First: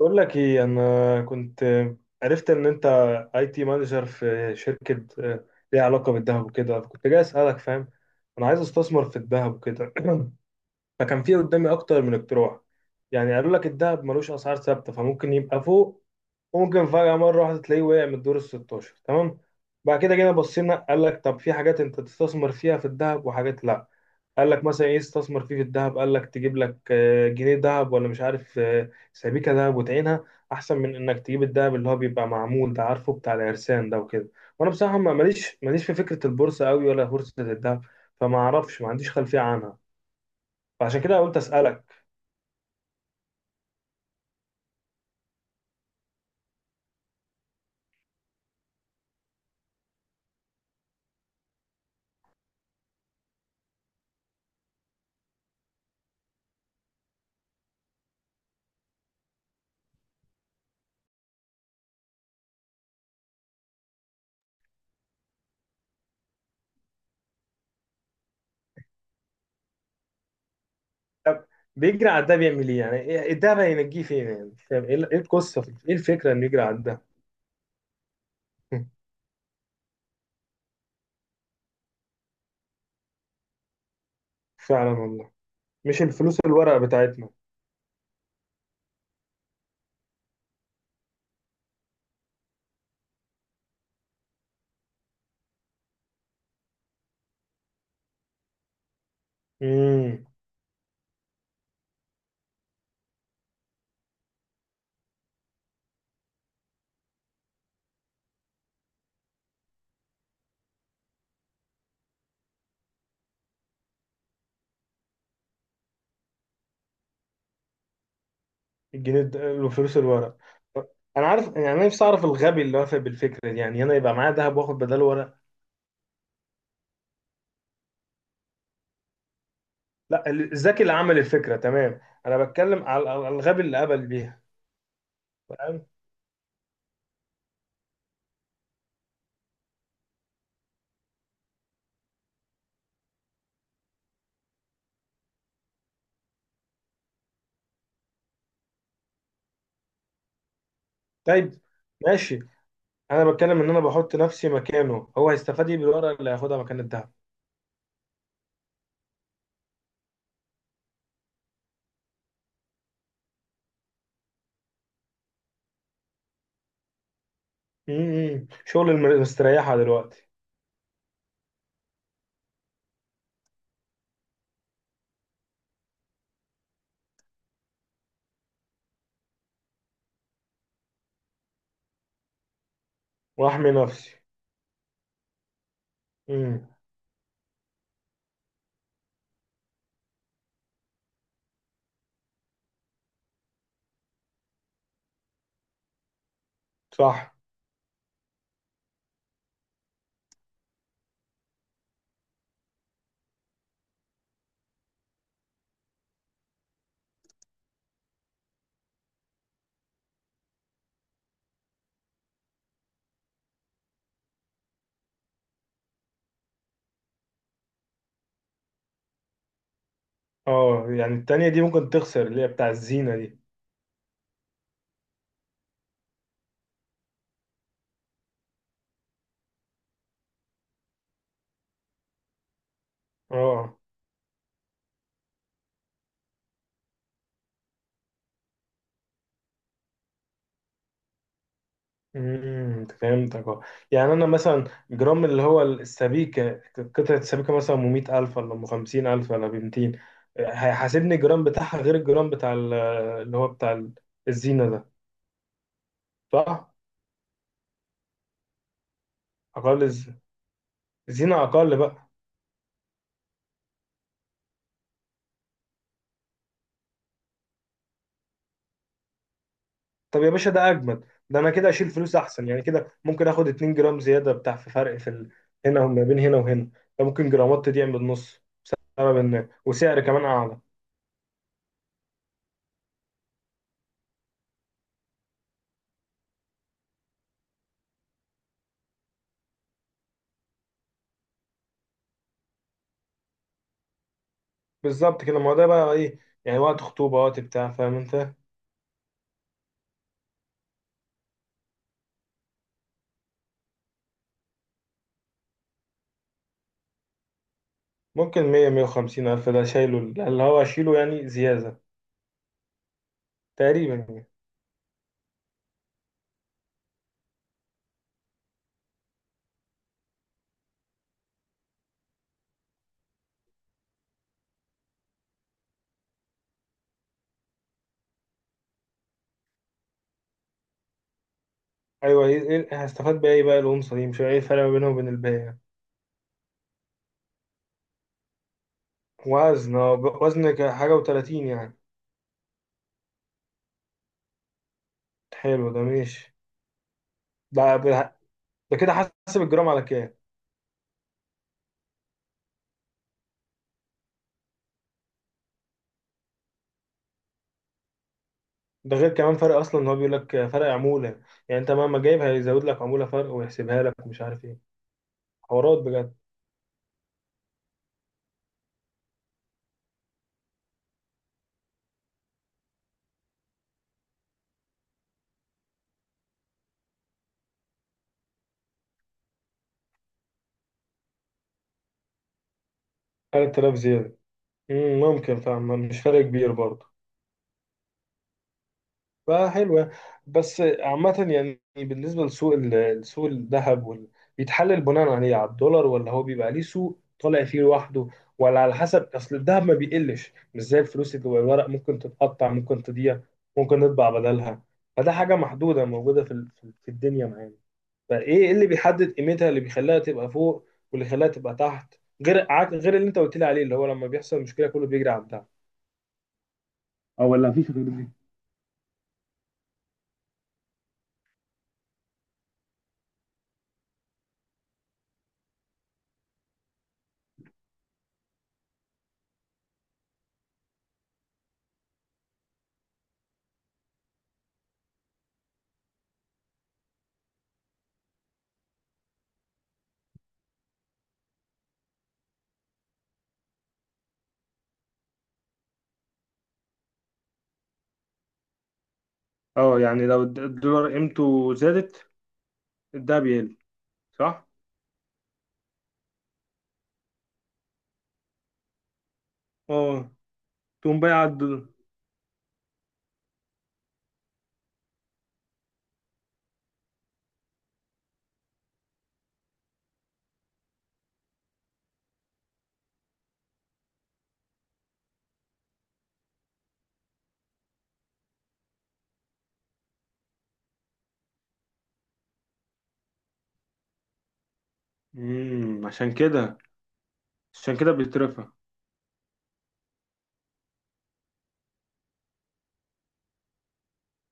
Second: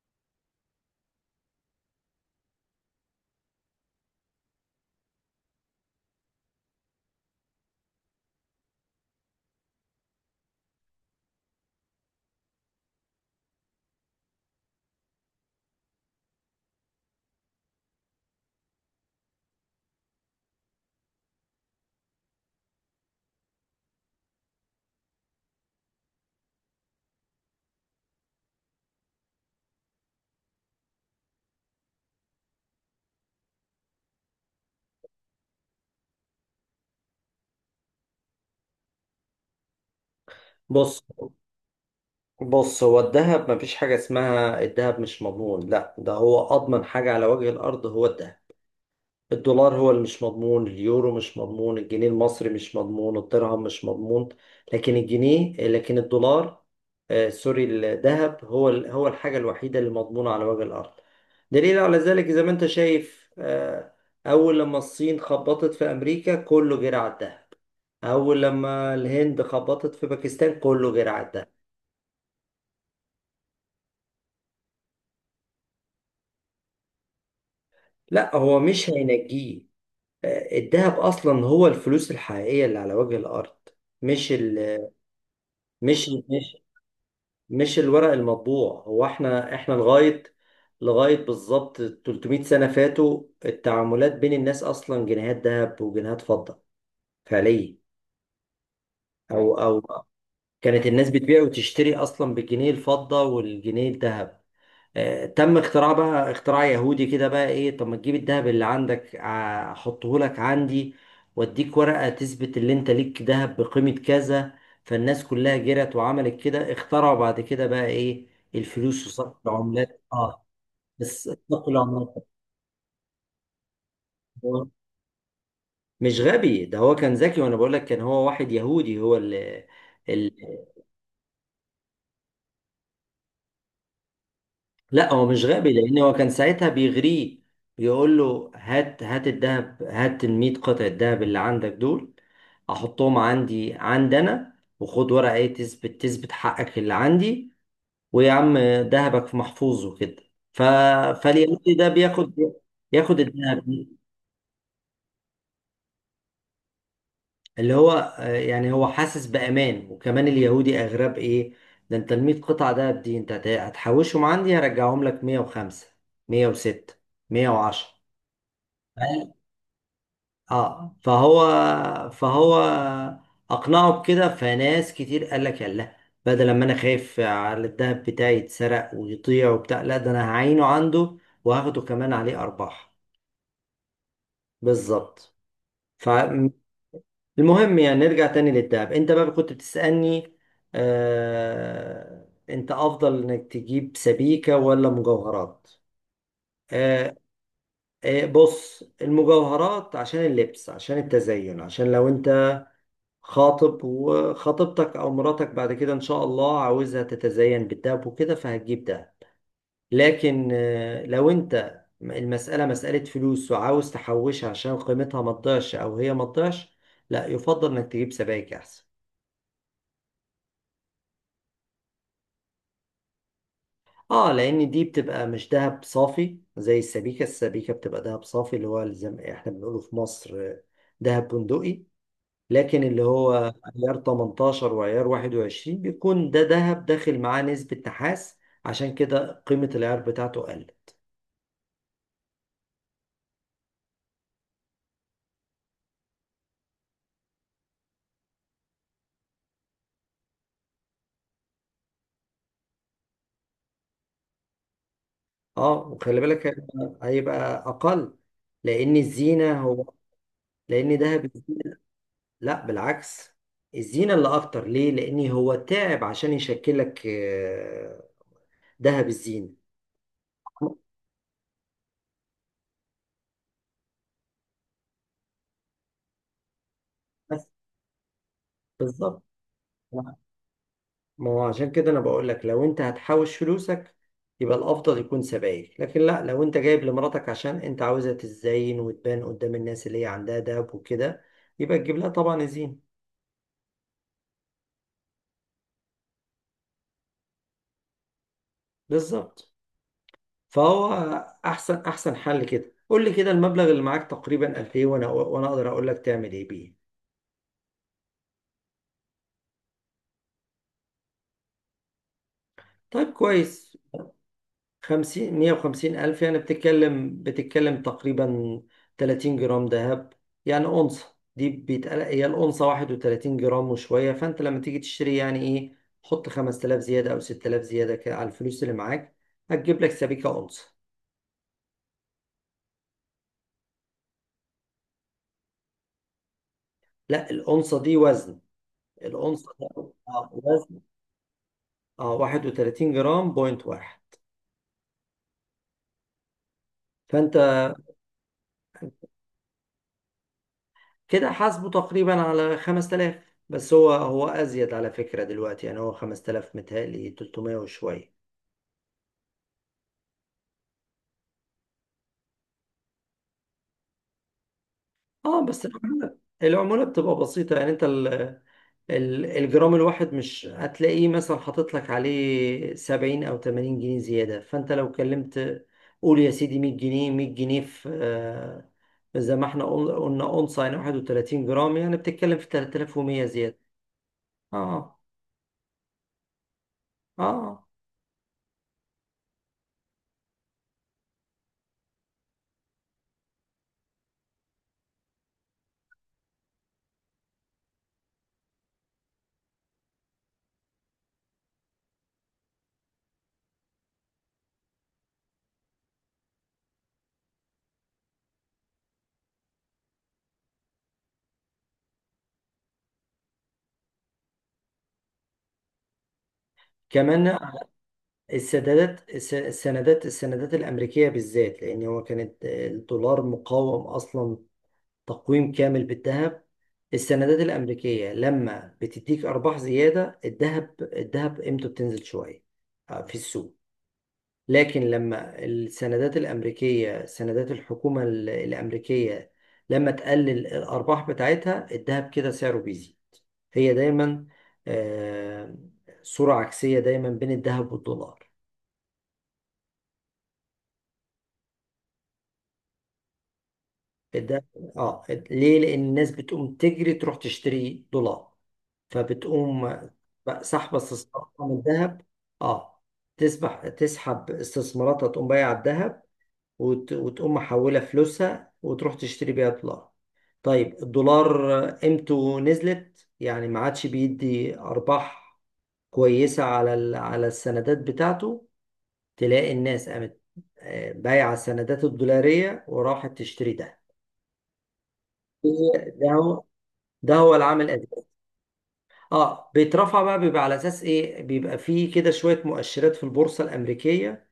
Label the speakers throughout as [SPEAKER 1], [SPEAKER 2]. [SPEAKER 1] بقول لك ايه؟ انا كنت عرفت ان انت اي تي مانجر في شركه، ليها علاقه بالذهب وكده، كنت جاي اسالك، فاهم؟ انا عايز استثمر في الذهب وكده. فكان في قدامي اكتر من اقتراح، يعني قالوا لك الذهب ملوش اسعار ثابته، فممكن يبقى فوق وممكن فجأة مرة واحدة تلاقيه وقع من الدور ال 16، تمام. بعد كده جينا بصينا، قال لك طب في حاجات انت تستثمر فيها في الذهب وحاجات لا. قال لك مثلا ايه استثمر فيه في الذهب؟ قال لك تجيب لك جنيه ذهب، ولا مش عارف سبيكة ذهب وتعينها، احسن من انك تجيب الذهب اللي هو بيبقى معمول ده، عارفه بتاع العرسان ده وكده. وانا بصراحة ماليش في فكرة البورصة قوي ولا بورصة الذهب، فما اعرفش، ما عنديش خلفية عنها، فعشان
[SPEAKER 2] بص،
[SPEAKER 1] كده قلت اسألك.
[SPEAKER 2] بص، هو الذهب مفيش حاجة اسمها الذهب مش مضمون. لا، ده هو أضمن حاجة على وجه الأرض، هو الذهب. الدولار هو اللي مش مضمون، اليورو مش مضمون، الجنيه المصري مش مضمون، الدرهم مش مضمون. لكن الجنيه، لكن الدولار، آه سوري، الذهب هو هو الحاجة الوحيدة اللي مضمونة على وجه الأرض. دليل على ذلك زي ما أنت شايف، آه أول لما الصين خبطت في أمريكا كله جرى على الذهب، أول لما الهند خبطت في باكستان كله جرى على
[SPEAKER 1] طب
[SPEAKER 2] الذهب.
[SPEAKER 1] بيجري على ده بيعمل ايه يعني؟ ده بقى ينجيه فين يعني؟ مش فاهم ايه إيه القصه، ايه الفكره انه يجري على ده.
[SPEAKER 2] لا، هو مش هينجيه. الذهب اصلا هو الفلوس الحقيقيه اللي على وجه الارض، مش ال
[SPEAKER 1] فعلا والله. مش
[SPEAKER 2] مش
[SPEAKER 1] الفلوس
[SPEAKER 2] مش
[SPEAKER 1] الورق بتاعتنا.
[SPEAKER 2] مش الورق المطبوع. هو احنا لغايه بالظبط 300 سنه فاتوا، التعاملات بين الناس اصلا جنيهات ذهب وجنيهات فضه، فعليا. او
[SPEAKER 1] امم.
[SPEAKER 2] كانت الناس بتبيع وتشتري اصلا بالجنيه الفضه والجنيه الذهب. تم اختراع بقى، اختراع يهودي كده، بقى ايه؟ طب ما تجيب الذهب اللي عندك، احطه لك عندي واديك ورقة تثبت اللي انت ليك ذهب بقيمة كذا. فالناس كلها جرت وعملت كده. اخترعوا بعد كده بقى ايه؟ الفلوس وصرف
[SPEAKER 1] الفلوس
[SPEAKER 2] العملات.
[SPEAKER 1] الورق.
[SPEAKER 2] اه،
[SPEAKER 1] طب انا
[SPEAKER 2] بس
[SPEAKER 1] عارف،
[SPEAKER 2] صرف
[SPEAKER 1] يعني انا نفسي اعرف
[SPEAKER 2] العملات.
[SPEAKER 1] الغبي اللي وافق بالفكره دي، يعني انا يبقى معايا ذهب
[SPEAKER 2] هو
[SPEAKER 1] واخد بداله ورق؟
[SPEAKER 2] مش غبي، ده هو كان ذكي، وانا بقول لك كان هو واحد يهودي، هو اللي،
[SPEAKER 1] لا الذكي اللي عمل الفكره تمام، انا بتكلم على الغبي اللي قبل بيها،
[SPEAKER 2] لا هو مش غبي
[SPEAKER 1] فاهم؟
[SPEAKER 2] لان هو كان ساعتها بيغريه، بيقول له هات، هات الذهب، هات ال 100 قطعة الذهب اللي عندك دول احطهم عندي عندنا، وخد ورقة ايه، تثبت حقك اللي عندي، ويا عم، ذهبك محفوظ وكده. ف
[SPEAKER 1] طيب
[SPEAKER 2] فاليهودي ده بياخد،
[SPEAKER 1] ماشي.
[SPEAKER 2] ياخد
[SPEAKER 1] انا بتكلم ان انا
[SPEAKER 2] الذهب
[SPEAKER 1] بحط نفسي مكانه، هو هيستفاد ايه بالورق اللي هياخدها مكان الذهب؟
[SPEAKER 2] اللي هو، يعني هو حاسس بأمان، وكمان اليهودي أغرب إيه، ده أنت ال 100 قطعة دهب دي أنت هتحوشهم عندي، هرجعهم لك 105، 106، 110.
[SPEAKER 1] شغل المستريحه دلوقتي.
[SPEAKER 2] اه، فهو اقنعه بكده، فناس كتير قال لك يلا، بدل ما انا خايف على الدهب بتاعي يتسرق ويضيع وبتاع، لا ده انا هعينه عنده وهاخده كمان عليه ارباح.
[SPEAKER 1] واحمي نفسي.
[SPEAKER 2] بالظبط. فالمهم،
[SPEAKER 1] امم،
[SPEAKER 2] يعني نرجع تاني للدهب، انت بقى كنت بتسألني آه انت افضل انك تجيب سبيكة ولا مجوهرات. آه،
[SPEAKER 1] صح.
[SPEAKER 2] آه بص، المجوهرات عشان اللبس، عشان التزين، عشان لو انت خاطب وخطيبتك او مراتك بعد كده ان شاء الله عاوزها تتزين بالدهب وكده فهتجيب ده. لكن لو انت المسألة مسألة فلوس وعاوز تحوشها عشان قيمتها ما تضيعش او هي ما تضيعش، لا يفضل انك تجيب سبائك احسن.
[SPEAKER 1] اه، يعني التانية دي ممكن تخسر، اللي هي بتاع الزينة دي.
[SPEAKER 2] اه، لان دي بتبقى مش دهب صافي زي السبيكة. السبيكة بتبقى دهب صافي، اللي هو زي ما احنا بنقوله في مصر دهب بندقي. لكن اللي هو
[SPEAKER 1] اه.
[SPEAKER 2] عيار 18 وعيار 21 بيكون ده ذهب داخل معاه نسبة نحاس، عشان كده قيمة العيار بتاعته قل.
[SPEAKER 1] فهمتك. اه يعني انا مثلا جرام، اللي هو السبيكة، قطعة السبيكة، مثلا ام 100,000 ولا ام 50,000 ولا ب 200، هيحاسبني الجرام بتاعها غير الجرام بتاع اللي هو بتاع الزينة ده،
[SPEAKER 2] اه، وخلي بالك
[SPEAKER 1] صح؟
[SPEAKER 2] هيبقى، هيبقى أقل. لأن الزينة
[SPEAKER 1] اقل
[SPEAKER 2] هو، لأن ذهب،
[SPEAKER 1] الزينة اقل بقى.
[SPEAKER 2] لا بالعكس، الزينة اللي أكتر. ليه؟ لأن هو تعب عشان يشكل لك ذهب الزينة.
[SPEAKER 1] طب يا باشا ده اجمد، ده انا كده اشيل فلوس احسن، يعني كده ممكن اخد 2 جرام زياده، بتاع في فرق في هنا وما بين هنا وهنا، ده ممكن
[SPEAKER 2] بس
[SPEAKER 1] جرامات تضيع بالنص، سبب
[SPEAKER 2] بالظبط.
[SPEAKER 1] ان وسعر كمان اعلى.
[SPEAKER 2] ما هو عشان كده انا بقول لك لو انت هتحوش فلوسك يبقى الافضل يكون سبائك. لكن لا، لو انت جايب لمراتك عشان انت عاوزها تتزين وتبان قدام الناس اللي هي عندها دهب وكده، يبقى تجيب لها طبعا زين.
[SPEAKER 1] بالظبط كده، ما هو ده بقى ايه، يعني وقت خطوبه وقت بتاع، فاهم انت؟
[SPEAKER 2] بالظبط. فهو احسن احسن حل كده. قول لي كده المبلغ اللي معاك تقريبا قد ايه، وانا اقدر اقول لك تعمل ايه بيه.
[SPEAKER 1] ممكن 100، 150 الف، ده شايله اللي هو اشيله يعني زياده،
[SPEAKER 2] طيب كويس،
[SPEAKER 1] تقريبا يعني.
[SPEAKER 2] خمسين، مية وخمسين ألف يعني، بتتكلم تقريبا تلاتين جرام ذهب. يعني أونصة دي بيتقال هي الأونصة واحد وتلاتين جرام وشوية. فأنت لما تيجي تشتري يعني إيه، حط خمس تلاف زيادة أو ست تلاف زيادة كده على الفلوس اللي معاك، هتجيب لك سبيكة أونصة.
[SPEAKER 1] ايوه، إيه، هستفاد بايه بقى الانثى دي؟ مش عارف ايه الفرق ما بينها وبين الباقي يعني.
[SPEAKER 2] لا، الأونصة دي وزن، الأونصة ده
[SPEAKER 1] وزن، وزن،
[SPEAKER 2] وزن.
[SPEAKER 1] حاجه و30 يعني.
[SPEAKER 2] اه، واحد وتلاتين جرام بوينت واحد.
[SPEAKER 1] حلو، ده ماشي.
[SPEAKER 2] فأنت
[SPEAKER 1] ده ده كده حسب الجرام على كام؟
[SPEAKER 2] كده حاسبه تقريبا على خمس تلاف. بس هو، هو أزيد على فكرة دلوقتي، يعني هو خمس تلاف متهيألي تلتمية وشوية.
[SPEAKER 1] ده غير كمان فرق اصلا ان هو بيقول لك فرق عموله، يعني انت مهما جايب هيزود لك عموله فرق ويحسبها لك، مش عارف ايه،
[SPEAKER 2] اه بس
[SPEAKER 1] حوارات بجد.
[SPEAKER 2] العمولة، العمولة بتبقى بسيطة. يعني انت الجرام الواحد مش هتلاقيه مثلا حاطط لك عليه 70 او 80 جنيه زيادة. فانت لو كلمت قول يا سيدي 100 جنيه، 100 جنيه في زي ما احنا قلنا اونصه، يعني 31 جرام، يعني بتتكلم في 3100 زيادة.
[SPEAKER 1] 3,000 زياده.
[SPEAKER 2] اه.
[SPEAKER 1] ممكن، فاهم؟ مش فرق كبير برضه،
[SPEAKER 2] اه
[SPEAKER 1] فحلوه. بس عامه يعني، بالنسبه لسوق سوق الذهب، بيتحلل بناء عليه على الدولار، ولا هو بيبقى ليه سوق طالع فيه لوحده، ولا على حسب اصل الذهب ما بيقلش، مش زي الفلوس اللي جوه الورق، ممكن تتقطع ممكن تضيع ممكن نطبع بدلها، فده حاجه محدوده موجوده في في الدنيا معانا. فايه اللي بيحدد قيمتها، اللي بيخليها تبقى فوق واللي يخليها تبقى تحت، غير غير اللي انت قلت لي عليه، اللي هو لما بيحصل مشكله كله بيجري على الدهب. اه،
[SPEAKER 2] كمان،
[SPEAKER 1] ولا مفيش غير دي؟
[SPEAKER 2] السندات الامريكية بالذات، لان هو كانت الدولار مقاوم اصلا، تقويم كامل بالذهب. السندات الأمريكية لما بتديك أرباح زيادة، الذهب قيمته بتنزل شوية في السوق. لكن لما السندات الأمريكية، سندات الحكومة الأمريكية، لما تقلل الأرباح بتاعتها، الذهب كده سعره بيزيد. هي دايما آه، صورة عكسية دايما بين الذهب والدولار.
[SPEAKER 1] اه، يعني لو الدولار قيمته زادت، الدهب يقل،
[SPEAKER 2] الذهب،
[SPEAKER 1] صح.
[SPEAKER 2] اه، ليه؟ لأن الناس بتقوم تجري تروح تشتري دولار، فبتقوم
[SPEAKER 1] اه،
[SPEAKER 2] بقى سحب
[SPEAKER 1] تقوم بايع
[SPEAKER 2] استثماراتها من
[SPEAKER 1] الدولار.
[SPEAKER 2] الذهب. اه، تسبح، تسحب استثماراتها، تقوم بايعة الذهب، وتقوم محولة فلوسها وتروح تشتري بيها دولار. طيب، الدولار قيمته نزلت، يعني ما عادش بيدي أرباح كويسة على على السندات بتاعته، تلاقي الناس قامت بايعة السندات الدولارية وراحت تشتري ده.
[SPEAKER 1] امم
[SPEAKER 2] ده
[SPEAKER 1] عشان
[SPEAKER 2] هو
[SPEAKER 1] كده
[SPEAKER 2] ده هو العامل
[SPEAKER 1] عشان كده
[SPEAKER 2] الأساسي.
[SPEAKER 1] بيترفع.
[SPEAKER 2] اه بيترفع بقى، بيبقى على اساس ايه؟ بيبقى فيه كده شويه مؤشرات في البورصه الامريكيه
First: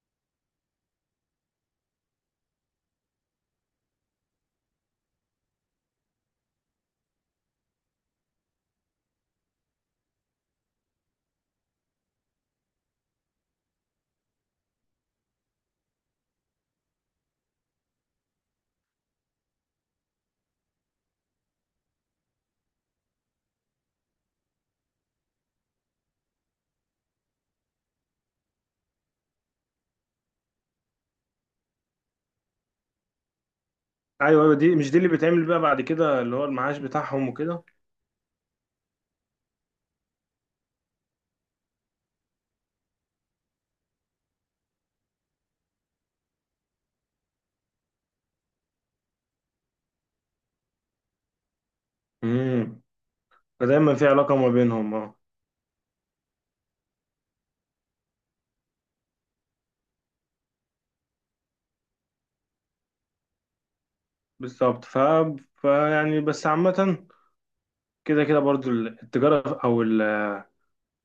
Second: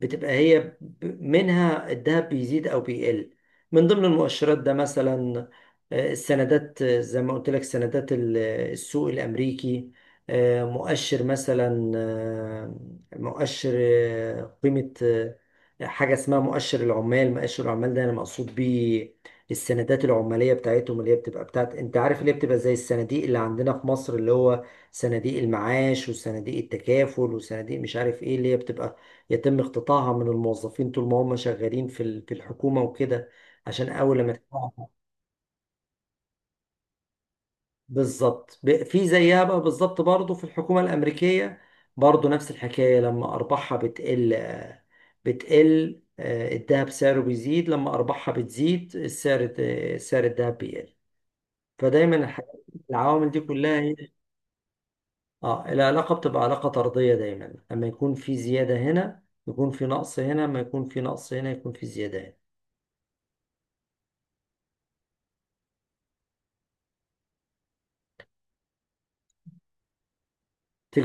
[SPEAKER 2] بتبقى منها الذهب بيزيد او بيقل. من ضمن المؤشرات ده مثلا السندات، زي ما قلت لك سندات السوق الامريكي، مؤشر مثلا مؤشر قيمة حاجة اسمها مؤشر العمال. مؤشر العمال ده انا مقصود بيه السندات العمالية بتاعتهم، اللي هي بتبقى بتاعت انت عارف اللي هي بتبقى زي الصناديق اللي عندنا في مصر، اللي هو صناديق المعاش وصناديق التكافل وصناديق مش عارف ايه اللي هي بتبقى يتم اقتطاعها من الموظفين طول ما هم شغالين في في الحكومة وكده. عشان أول ما
[SPEAKER 1] ايوه، ايوه، دي
[SPEAKER 2] تقطعها
[SPEAKER 1] مش دي اللي بيتعمل بقى بعد كده، اللي هو المعاش بتاعهم وكده.
[SPEAKER 2] بالظبط، في زيها بقى بالظبط برضه في الحكومة الأمريكية، برضه نفس الحكاية. لما أرباحها بتقل بتقل الذهب سعره بيزيد، لما أرباحها بتزيد السعر سعر الذهب بيقل. فدايما الحاجات،
[SPEAKER 1] امم
[SPEAKER 2] العوامل دي كلها هي،
[SPEAKER 1] فدايما في علاقة ما بينهم. اه،
[SPEAKER 2] اه، العلاقة بتبقى علاقة طردية دايما، لما يكون في زيادة هنا يكون في نقص هنا، ما يكون في نقص هنا يكون في زيادة هنا.
[SPEAKER 1] بالظبط. فيعني بس عامة، كده كده برضو التجارة أو ال،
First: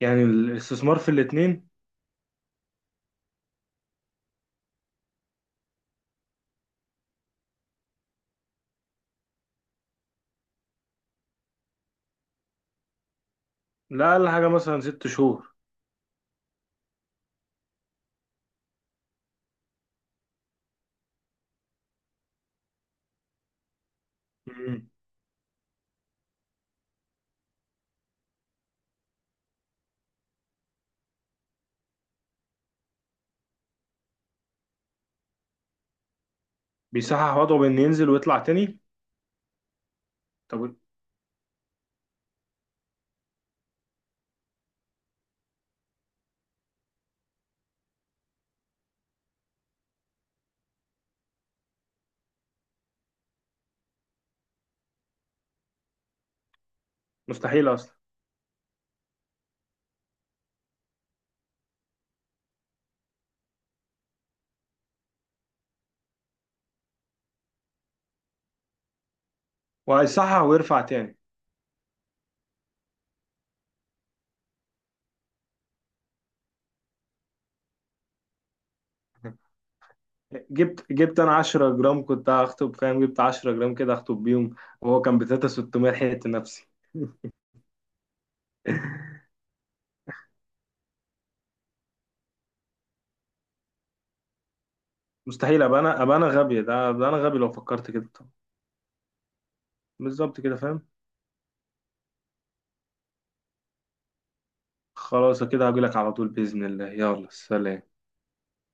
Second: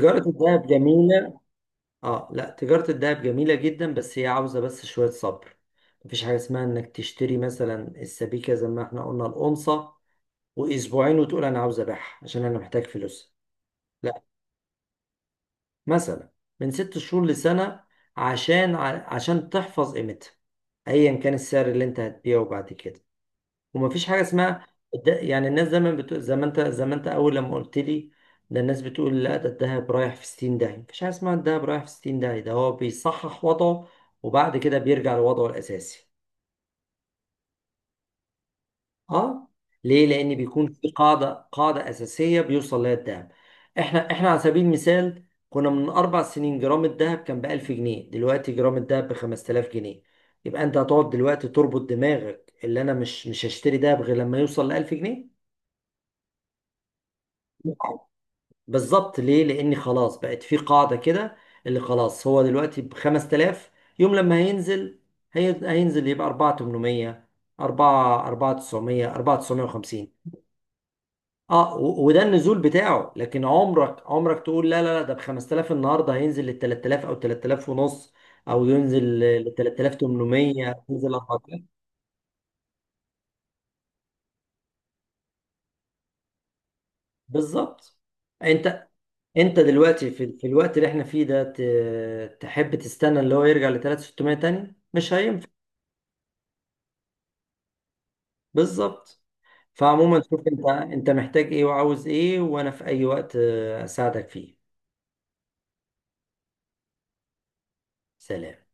[SPEAKER 1] يعني
[SPEAKER 2] الذهب
[SPEAKER 1] الاستثمار في
[SPEAKER 2] جميلة.
[SPEAKER 1] الاتنين.
[SPEAKER 2] اه لا، تجارة الذهب جميلة جدا، بس هي عاوزة بس شوية صبر. مفيش حاجة اسمها انك تشتري مثلا السبيكة زي ما احنا قلنا الأونصة وأسبوعين وتقول أنا عاوز أبيعها عشان أنا محتاج فلوس.
[SPEAKER 1] لا
[SPEAKER 2] لا،
[SPEAKER 1] أقل حاجة مثلا ست شهور.
[SPEAKER 2] مثلا من ست شهور لسنة، عشان عشان تحفظ قيمتها أيا كان السعر اللي أنت هتبيعه بعد كده. ومفيش حاجه اسمها
[SPEAKER 1] مم.
[SPEAKER 2] ده، يعني الناس دايما بتقول زي ما انت، زي ما انت اول لما قلت لي، ده الناس بتقول لا ده الدهب رايح في 60 داهيه. مفيش حاجه اسمها الدهب رايح في 60 داهيه، ده هو بيصحح وضعه وبعد كده بيرجع لوضعه الاساسي.
[SPEAKER 1] بيصحح وضعه بإن ينزل ويطلع تاني.
[SPEAKER 2] اه، ليه؟ لان بيكون
[SPEAKER 1] طب
[SPEAKER 2] في قاعده، قاعده اساسيه بيوصل لها الدهب. احنا على سبيل المثال كنا من اربع سنين جرام الدهب كان ب 1000 جنيه، دلوقتي جرام الدهب ب 5000 جنيه. يبقى انت هتقعد دلوقتي تربط دماغك اللي انا مش هشتري دهب غير لما يوصل ل 1000 جنيه؟
[SPEAKER 1] مستحيل أصلا.
[SPEAKER 2] بالظبط، ليه؟ لان خلاص بقت في قاعده كده، اللي خلاص هو دلوقتي ب 5000. يوم لما هينزل، هينزل يبقى 4800، 4، 4900، 4950.
[SPEAKER 1] وهيصحح ويرفع تاني.
[SPEAKER 2] اه، وده النزول بتاعه. لكن عمرك، عمرك تقول لا لا لا، ده ب 5000 النهارده، هينزل لل 3000 او 3000 ونص، او ينزل ل 3800،
[SPEAKER 1] جبت
[SPEAKER 2] ينزل
[SPEAKER 1] جبت أنا
[SPEAKER 2] 4000.
[SPEAKER 1] 10 جرام، كنت هخطب، فاهم؟ جبت 10 جرام كده هخطب بيهم، وهو كان ب 3,600، لحقت نفسي.
[SPEAKER 2] بالظبط. انت، انت دلوقتي في، في الوقت اللي احنا فيه ده تحب تستنى اللي هو يرجع ل 3600 تاني؟ مش هينفع.
[SPEAKER 1] مستحيل أبقى أنا غبي، ده أبقى أنا غبي لو فكرت كده. طب
[SPEAKER 2] بالظبط. فعموما شوف
[SPEAKER 1] بالظبط كده،
[SPEAKER 2] انت،
[SPEAKER 1] فاهم؟
[SPEAKER 2] انت محتاج ايه وعاوز ايه، وانا في اي وقت اساعدك فيه.
[SPEAKER 1] خلاص، كده هجيلك على طول بإذن الله، يلا سلام.
[SPEAKER 2] سلام.